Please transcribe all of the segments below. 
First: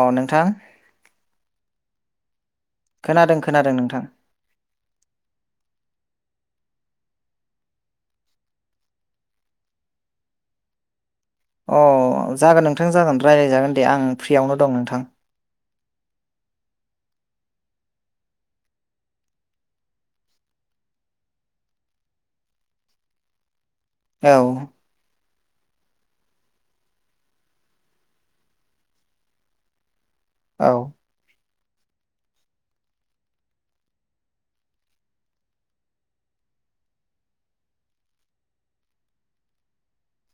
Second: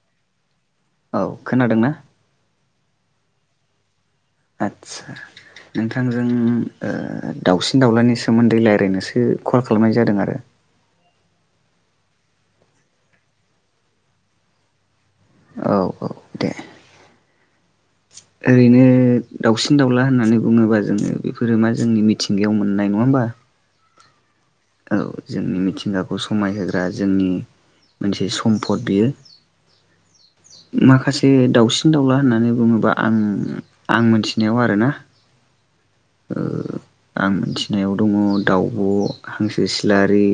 अ नोंथां। औ खोनादों ना? खोनादों खोनादों नोंथां। आदसा। नोंथांजों ओ दाउसिन दाउलानि सोमोन्दै रायज्लायनोसो कल खालामनाय जादों आरो। अ जागोन नोंथां जागोन रायज्लायजागोन दे आं फ्रियावनो दं नोंथां। औ औ दे ओरैनो दाउसिन-दाउला होननानै बुङोब्ला जोङो बेफोरो मा जोंनि मिथिंगायाव मोननाय नङा होमबा? औ औ जोंनि मिथिंगाखौ समायहोग्रा जोंनि मोनसे सम्फद बियो। औ माखासे दावसि- न दावला होननानै बुङोबा आं आं मोनथिनायाव आरोना। ओ आं मिथिनायाव दङ दाउब'। हांसो सिलारि,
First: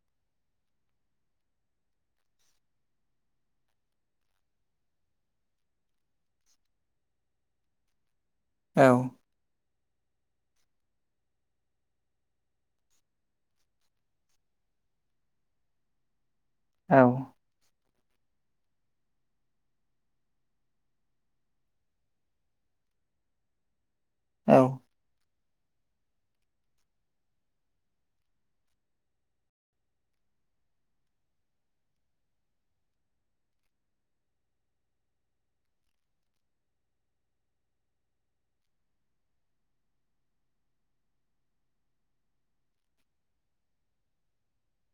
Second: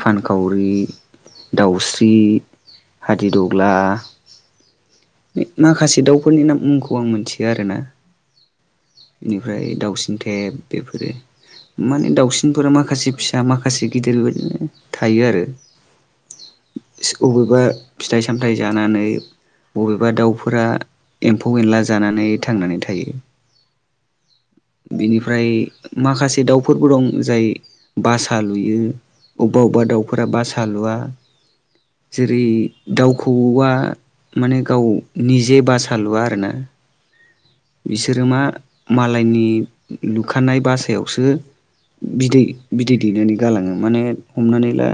फानखावरि, दाउस्रि हादिद'ग्ला माखासे दाउफोरनि ना मुंखौ आं मिथियो आरो ना। औ बेनिफ्राय दाउसिन थेब बेफोरो। माने दाउसिनफोरा माखासे फिसा माखासे गिदिर बेबायदिनो थायो आरो। औ अबेबा फिथाइ-सामथायाइ जानानै। बबेबा दाउफोरा एम्फौ-एनला जानानै थांनानै थायो। औ बेनिफ्राय माखासे दाउफोरबो दं जाय बासा लुयो। अबेबा अबेबा दाउफोरा बासा लुवा। जेरै दाउखौऔआ माने गाव निजे बासा लुआ आरो ना। बिसोरो मा मालायनि लुखानाय बासायावसो बिदै बिदै दैनानै गालाङो माने हमनानै ला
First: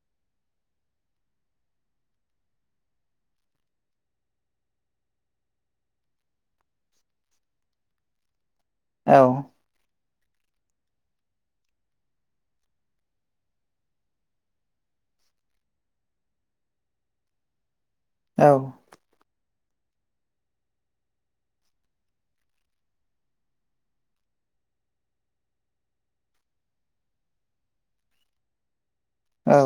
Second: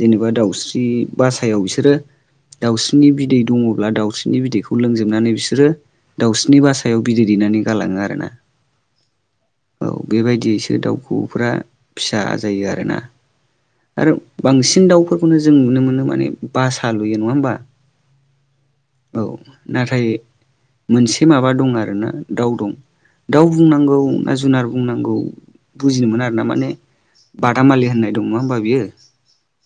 जेनेबा दाउस्रि बासायाव बिसोरो दाउस्रिनि बिदै दङब्ला दाउस्रिनि बिदैखौ लोंजोबनानै बिसोरो दाउस्रिनि बासा- याव बिदै दैनानै गालाङो आरो ना। औ औ बेबायदियैसो दाउखौऔफ्रा फिसा जायो आरो ना। आरो बांसिन दाउफोरखौनो जों नुनो मोनो माने बासा लुयो। नङा होमबा? औ औ नाथाय मोनसे माबा दं आरोना दाउ दं। दाउ बुंनांगौ ना जुनार बुंनांगौ बुजिनो मोना आरो ना माने बादामालि होननाय दं नङा होनबा बियो। औ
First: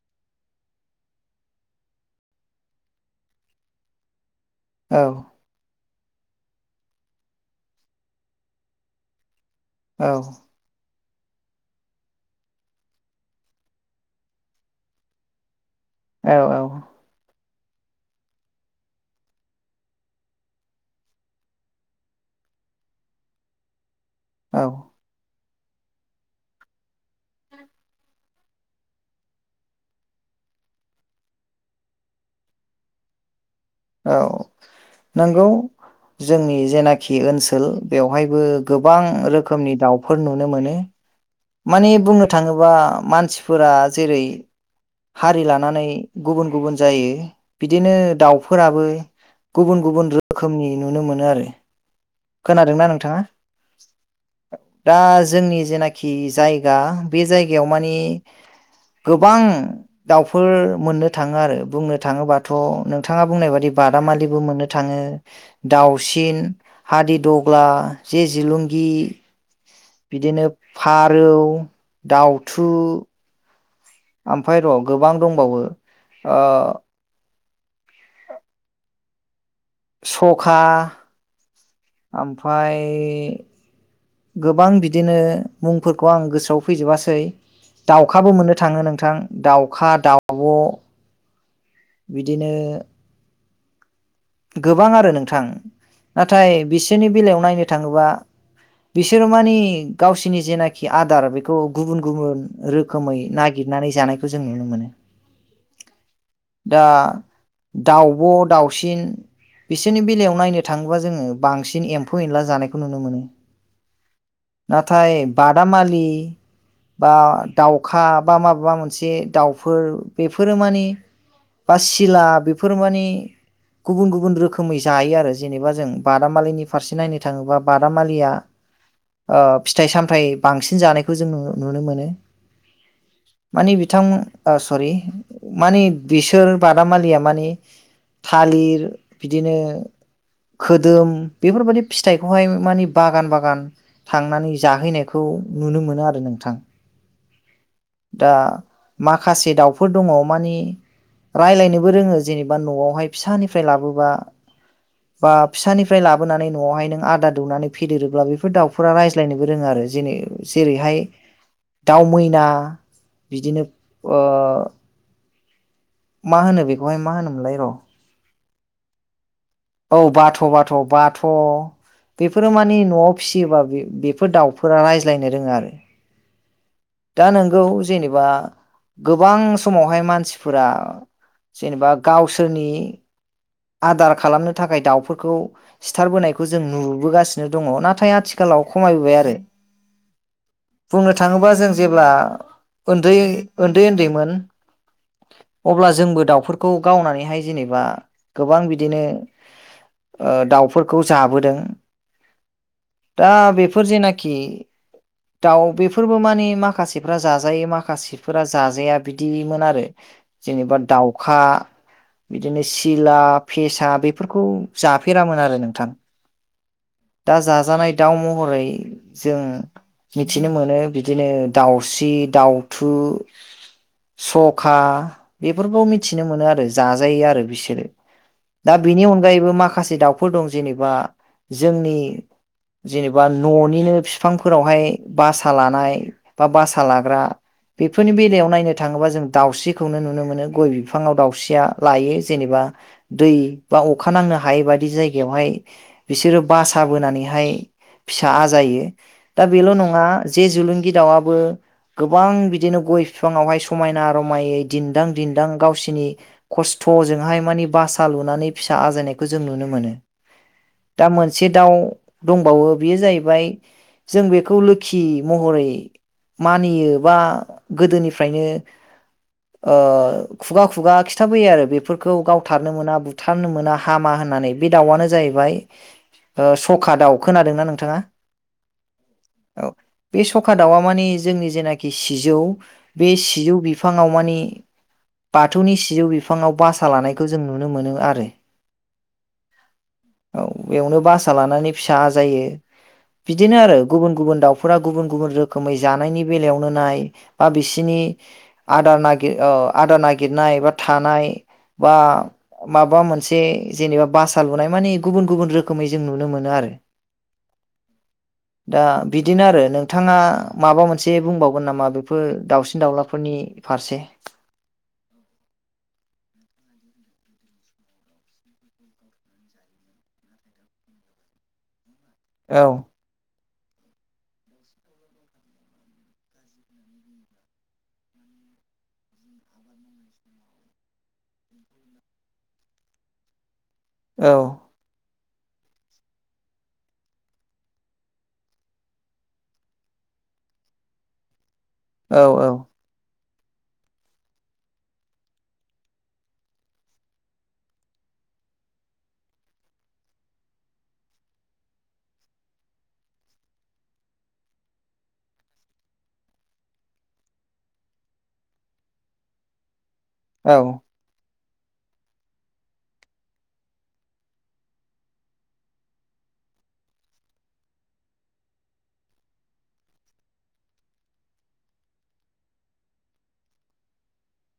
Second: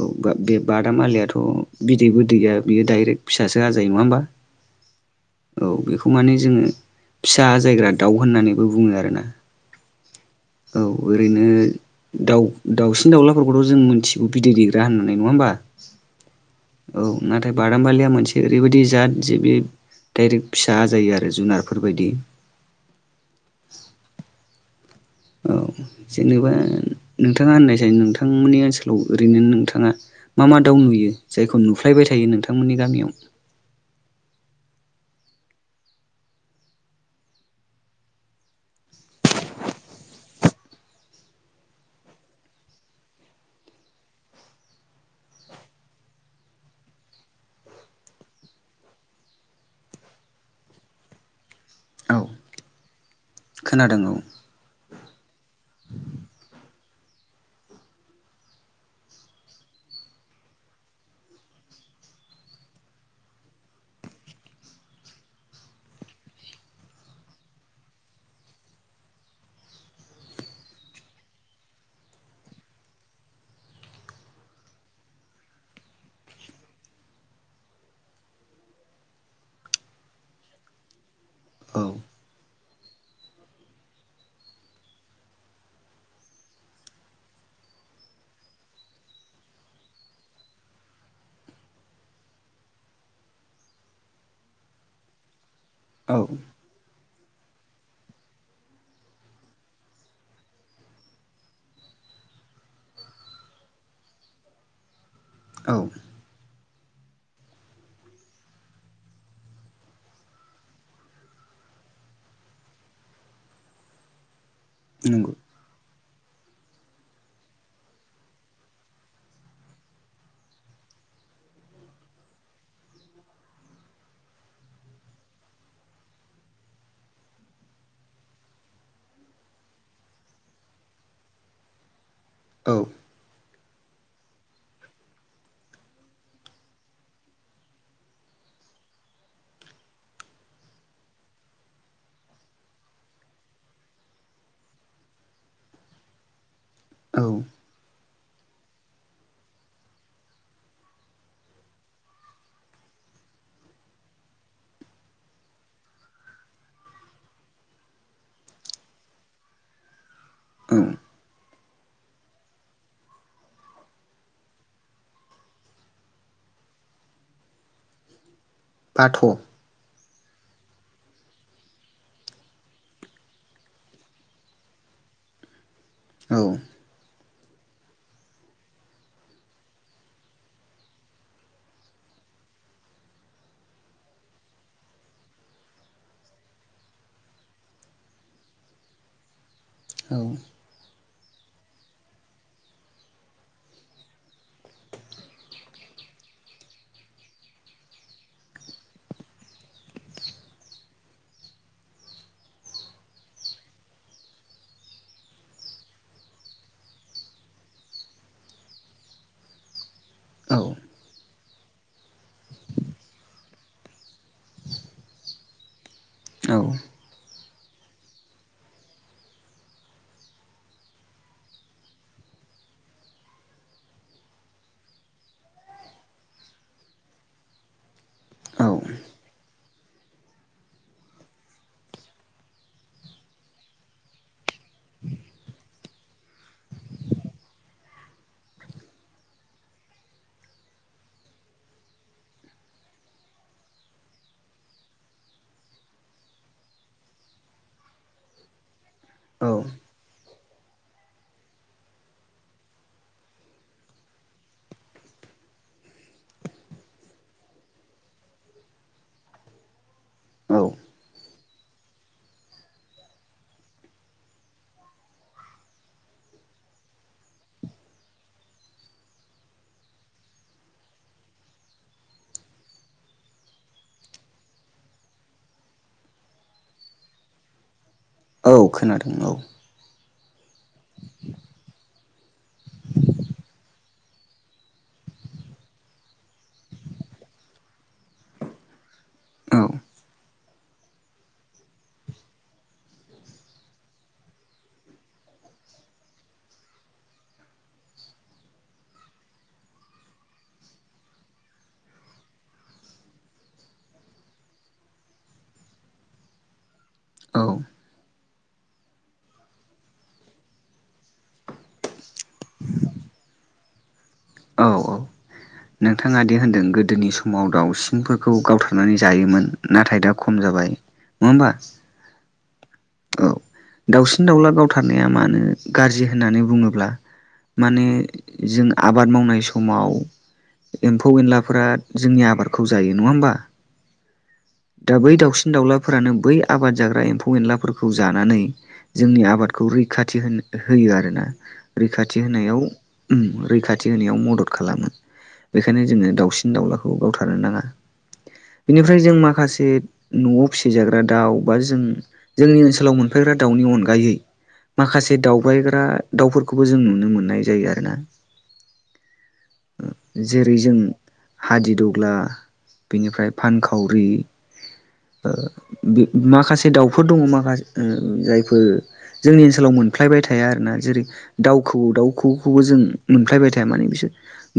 औ बे बा-बादामालियाथ' बिदैबो दैया बियो दाइरेक्ट फिसासो आजायो। नङा होनबा? [inaudible] औ औ बेखौ माने जोङो फिसा आजायग्रा दाउ होननानैबो बुङो आरो ना। औ औ ओरैनो दाउ दाउसिन दाउलाफोरखौथ' जों मोनथिगौ बिदै दैेग्रा होननानै। नङा होमबा? औ औ औ नाथाय बादामालिया मोनसे ओरैबायदि जाद जे बे दडाइरेक्ट फिसा आजायो आरो जुनारफोर बायदि औ औ जेनेबा नोंथाङा होननायसाय नोंथांमोननि ओनसोलाव ओरैनो नोंथाङा मा मा दाउ नुयो जायखौ नुफ्लायबाय थायो नोंथांमोननि गामियाव। औ नंगौ जोंनि जेनाखि ओनसोल बेवहायबो गोबां रोखोमनि दाउफोर नुनो मोनो। माने बुंनो थाङोबा मानसिफोरा जेरै हारि लानानै गुबुन गुबुन जायो। बिदिनो दाउफोराबो गुबुन गुबुन रोखोमनि नुनो मोनो आरो। औ खोनादोंना नोंथाङा? खोनादों औ। दा जोंनि जेनाखि जायगा बे जायगायाव मानि गोबां दाउफोर मोननो थाङो आरो। बुंनो थाङोबाथ' नोंथाङा बुंनाय बादि बादामालिबो मोननो थाङो। दाउसिन, हादि दग्ला, जे जलुंगि बिदिनो फारौ, दाउथु ओमफ्राय र' गोबां दंबावो। सखा। औ। ओमफाय गोबां बिदिनो मुंफोरखौ आं गोसोआव फैजोबासै। दाउखाबो मोननो थाङो नोंथां दाउखा, दाउब' बिदिनो गोबां आरो नोंथां औ नाथाय बिसोरनि बेलायाव नायनो थाङोबा बिसोरो मानि गावसिनि जेनाखि आदार बेखौ गुबुन गुबुन [unintelligible] रोखोमै नागिरनानै जानायखौ जों नुनो मोनो। औ। दा दाउब', दाउसिन बिसोरनि बेलायाव नायनो थाङोबा जोङो बांसिन एम्फौ- एनला जानायखौ नुनो मोनो। नाथाय नंगौ बादामालि बा दाउखा बा माबाबा मोनसे दाउफोर बेफोरो मानि बा सिला बेफोर माने गुबुन गुबुन रोखोमै जायो आरो जेनेबा जों बादामालिनि फारसे नायनो थाङोबा बादामालिया ओ फिथाइ- सामथाय बांसिन जानायखौ जों नुनो मोनो। औ। मानि बिथां सरि मानि बिसोर बादामालिया मानि थालिर बिदिनो खोदोम बेफोरबायदि फिथाइखौहाय मानि बागान बागान थांनानै जाहैनायखौ नुनो मोनो आरो नोंथां। औ। दा माखासे दाउफोर दङ मानि रायज्लायनोबो रोङो जेनेबा न'आवहाय फिसानिफ्राय लाबोबा। बा फिसानिफ्राय लाबोनानै न'आवहाय नों आदार दौनानै फेदेरोब्ला बेफोर दाउफोरा रायज्लायनोबो रोङो आरो जेनै औ जेरैहाय दाउ मैना बिदिनो ओ मा होनो बेखौहाय मा होनोमोनलाय र' बाथ' औ बाथ'- बाथ'- बाथ' बेफोरो मानि न'आव फिसियोबा बे- बेफोर दाउफोरा रायज्लायनो रोङो आरो औ। दा नोंगौ जेनेबा गोबां समावहाय मानसिफोरा जेनेबा गावसोरनि आदार खालामनो थाखाय दाउफोरखौ सिथारबोनायखौ जों नुबोगासिनो दङ नाथाय आथिखालाव खमायबोबाय आरो। औ। बुंनो थाङोबा जों जेब्ला उन्दै- उन्दै -उन्दैमोन अब्ला जोंबो दाउफोरखौ गावनानैहाय जेनेबा गोबां बिदिनो दाउफोरखौ जाबोदों। दा बेफोर जेनाखि दाउ बेफोरबो मानि माखासेफ्रा जाजायो माखासे बिफोरा जाजाया बिदिमोन आरो औ जेनेबा दाउखा बिदिनो [unintelligible] सिला फेसा बेफोरखौ जाफेरामोन आरो नोंथां औ दा जाजानाय दाउ महरै जों मिथिनो मोनो बिदिनो दाउस्रि दाउथु सखा बेफोरखौ मिथिनो मोनो आरो जाजायो आरो बिसोरो दा बेनि अनगायैबो माखासे दाउफोर दं जेनेबा जोंनि जेनेबा न'निनो फिफांफोरावहाय बासा लानाय बा बासा लाग्रा बेफोरनि बेलायाव नायनो थाङोबा जों दाउस्रिखौनो नुनो मोनो गय बिफाङाव दाउस्रिया लायो जेनेबा दै बा अखा नांनो हायै बादि जायगायावहाय बिसोरो बासा बोनानैहाय फिसा आजायो दा औ बेल' नङा जे जुलुंगि दाउआबो गोबां बिदिनो गय बिफाङावहाय समायना रमायै दिन्दां दिन्दां गावसिनि खस्थ'जोंहाय माने बासा लुनानै फिसा आजायनायखौ जों नुनो मोनो औ दा मोनसे दाउ दंबावो बेयो जाहैबाय जों बेखौ लोखि महरै मानियो बा गोदोनिफ्रायनो खुगा खुगा खिथाबोयो आरो बेफोरखौ गाव थारनो मोना बुथारनो मोना हामा होननानै बे दाउआनो जाहैबाय सखा दाउ खोनादोंना नोंथाङा औ खोनादों औ औ बे सखा दाउआ मानि जोंनि जेनाखि सिजौ बे सिजौ बिफाङाव माने बाथौनि सिजौ बिफाङाव बासा लानाय खौ जों नुनो मोनो आरो औ औ बेयावनो बासा लानानै फिसा आजायो बिदिनो आरो गुबुन गुबुन दाउफोरा गुबुन गुबुन रोखोमै जानायनि बेलायावनो नाय बा बिसिनि आदार नागिर औ आदार नागिरनाय बा थानाय बा माबा मोनसे जेनेबा बासा लुनाय मानि गुबुन गुबुन रोखोमै जों नुनो मोनो आरो औ दा बिदिनो आरो नोंथाङा माबा मोनसे बुंबावगोन नामा बेफोर दाउसिन दाउलाफोरनि फारसे औ औ नोंथाङादि होनदों गोदोनि समाव दावउसिनफोरखौ गावथारनानै जायोमोन नाथाय दा खम जाबाय नङा होमबा औ औ दाउसिन दाउला गावथारनाया माहोनो गाज्रि होननानै बुङोब्ला माने जों आबाद मावनाय समाव एम्फौ एनलाफोरा जोंनि आबादखौ जायो नङा होमबा औ दा बै दाउसिन दाउलाफोरानो बै आबाद जाग्रा एम्फौ एनलाफोर खौ जानानै जोंनि आबादखौ रैखाथि होनो होयो आरोना औ रैखाथि होनायाव रैखाथि होनायाव मदद खालामो बेखायनो जोङो दाउसिन दाउलाखौ गावथारनो नाङा बेनिफ्राय जों माखासे न'आव फिसिजाग्रा दाउ बा जों जोंनि ओनसोलाव मोनफैग्रा दाउनि अनगायै माखासे दावबायग्रा दाउफोरखौबो जों नुनो मोननाय जायो आरो ना औ जेरै जों हादिदग्ला बिनिफ्राय फानखावरि माखासे दाउफोर दङ माखासे जायफोर जोंनि ओनसोलाव मोनफ्लायबाय थाया आरो ना जेरै दाउ खौवौ दाउ खौवौबो जों मोनफ्लायबाय थाया माने बिसोर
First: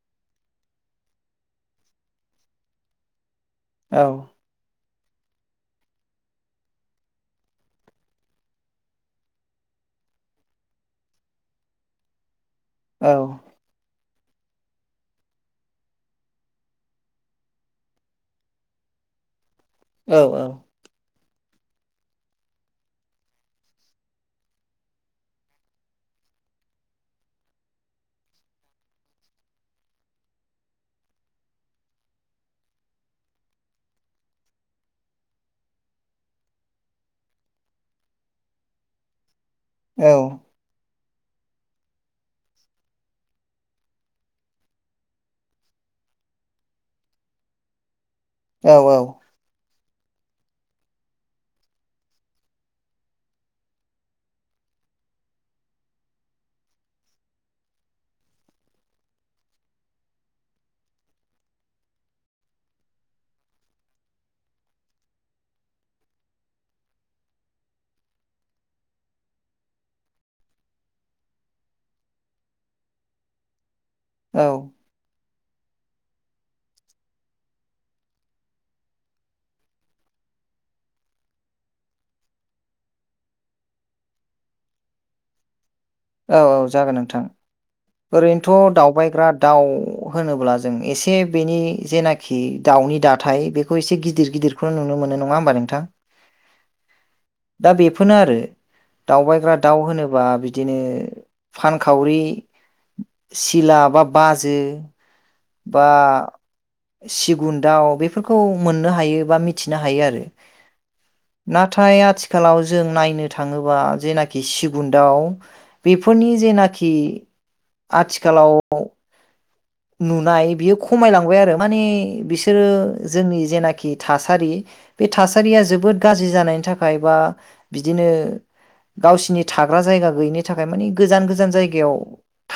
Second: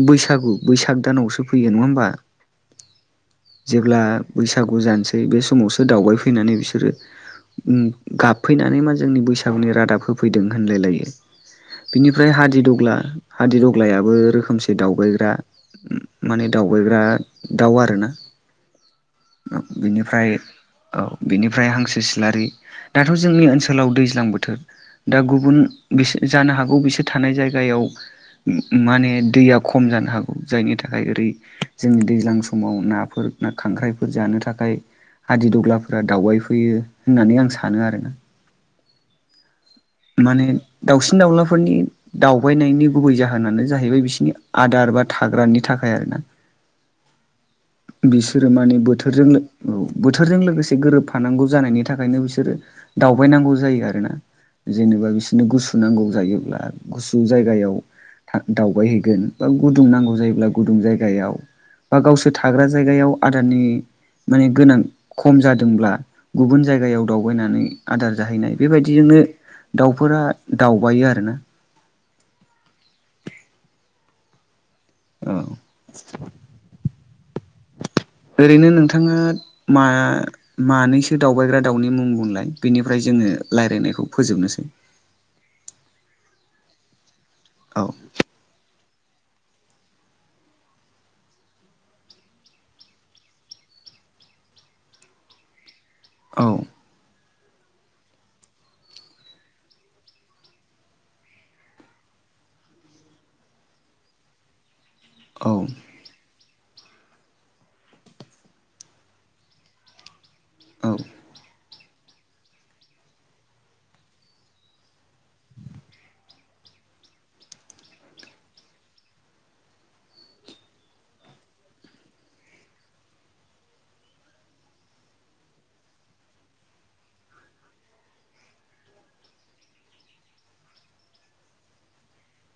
बैसागु बैसाग दानावसो फैयो नङा होमबा? औ जेब्ला बैसागु जानोसै बे समावसो दावबायफैनानै बिसोरो ओम गाबफैनानै मा जोंनि बैसागुनि रादाब होफैदों होनलाय लायो। बिनिफ्राय हादिदग्ला औ हादिदग्लायाबो रोखोमसे जे दावबायग्रा माने दावबायग्रा दाउ आरोना औ बेनिफ्राय औ बिनिफ्राय हांसो सिलारि दाथ' जोंनि ओनसोलाव दैज्लां बोथोर दा गुबुन बिसोर जानो हागौ बिसोर थानाय जायगायाव माने दैया खम जानो हागौ जायनि थाखाय ओरै जोंनि दैज्लां समाव नाफोर ना खांख्राइफोर जानो थाखाय हादिदग्लाफोरा दावबाय फैयो होननानै आं सानो आरोना। माने दाउसिन दाउलाफोरनि दावबायनायनि गुबै जाहोनानो जाहैबाय बिसिनि आदार बा थाग्रानि थाखाय आरोना। बिसोरो औ माने बोथोरजों औ बोथोरजों लोगोसे गोरोबफानांगौ जानायनि थाखायनो बिसोरो दावबायनांगौ जायो आरोना। जेनेबा बिसोरनो गुसु नांगौ जायोब्ला गुसु जायगायाव हां दावबाय हैैगोन बा गुदुं नांगौ जायोब्ला गुुंदुं जायगायाव बे थाग्रा जायगायाव आदारनि माने गोनां खम जादोंब्ला गुबुन जायगायाव दावबायनानै आदार जाहैनाय बेबायदिजोंनो दाउफोरा दावउबायो आरो ना। औ। औ ओरैनो नोंथाङा मा मानैसो दावबायग्रा दाउनि मुं बुंलाय बेनिफ्राय जोङो रायज्लायनायखौ फोजोबनोसै। औ औ जागोन नोंथां औ ओरैनोथ' दावबायग्रा दाउ होनोब्ला जों एसे बेनि जेनाखि दाउनि दाथाय बेखौ एसे गिदिर गिदिर खौ नुनो मोनो नङा होमबा नोंथां? औ। दा बेफोरनो आरो दावबायग्रा दाउ होनोबा बिदिनो फानखावरि, सिला, बा बाजो औ। बा सिगुन दाउ बेफोरखौ मोननो हायो बा मिथिनो हायो आरो। औ। नाथाय आथिखालाव जों नायनो थाङोबा जेनाखि सिगुन दाउ बेफोरनि जेनाखि आथिखालाव नुनाय बियो खमायलांबाय आरो माने बिसोरो जोंनि जेनाखि थासारि बे थासारिया जोबोद गाज्रि जानायनि थाखाय बा बिदिनो गावसिनि थाग्रा जायगा गैयिनि थाखाय मानि गोजान गोजान जायगायाव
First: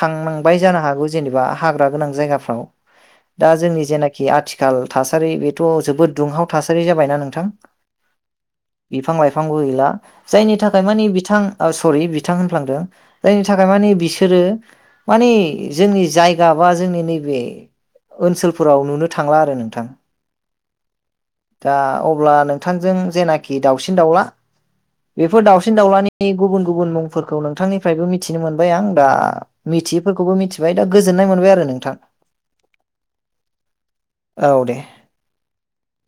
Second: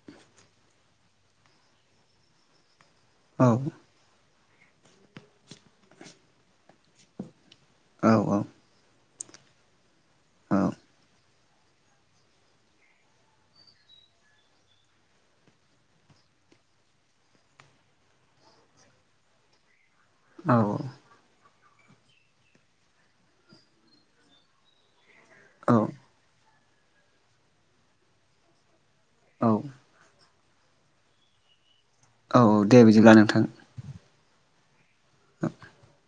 थांनांबाय जानो हागौ जेनेबा हाग्रा गोनां जायगाफ्राव औ दा जोंनि जेनाखि कि आथिखाल थासारि बेथ' जोबोद दुंहाव थासारि जाबाय ना नोंथां। औ औ। बिफां लाइफांबो गैला जायनि औ थाखाय माने बिथां ओ सरि बिथां होनफ्लांदों जायनि थाखाय माने बिसोरो मानि जोंनि जाय जाबा जोंनि नैबे ओनसोलफोराव नुनो थांला आरो नोंथां। औ। दा अब्ला नोंथांजों जेनाखि दाउसिन दाउला बेफोर दाावसिन औ दाउलानि गुबुन गुबुन मुंफोरखौ नोंथांनिफ्रायबो मिथिनो मोनबाय आं। दा औ मिथियैफोरखौबो मिथिबाय दा गोजोननाय मोनबाय आरो नोंथां। औ औ दे बिदिब्ला नोंथां। औ दे। [unintelligible]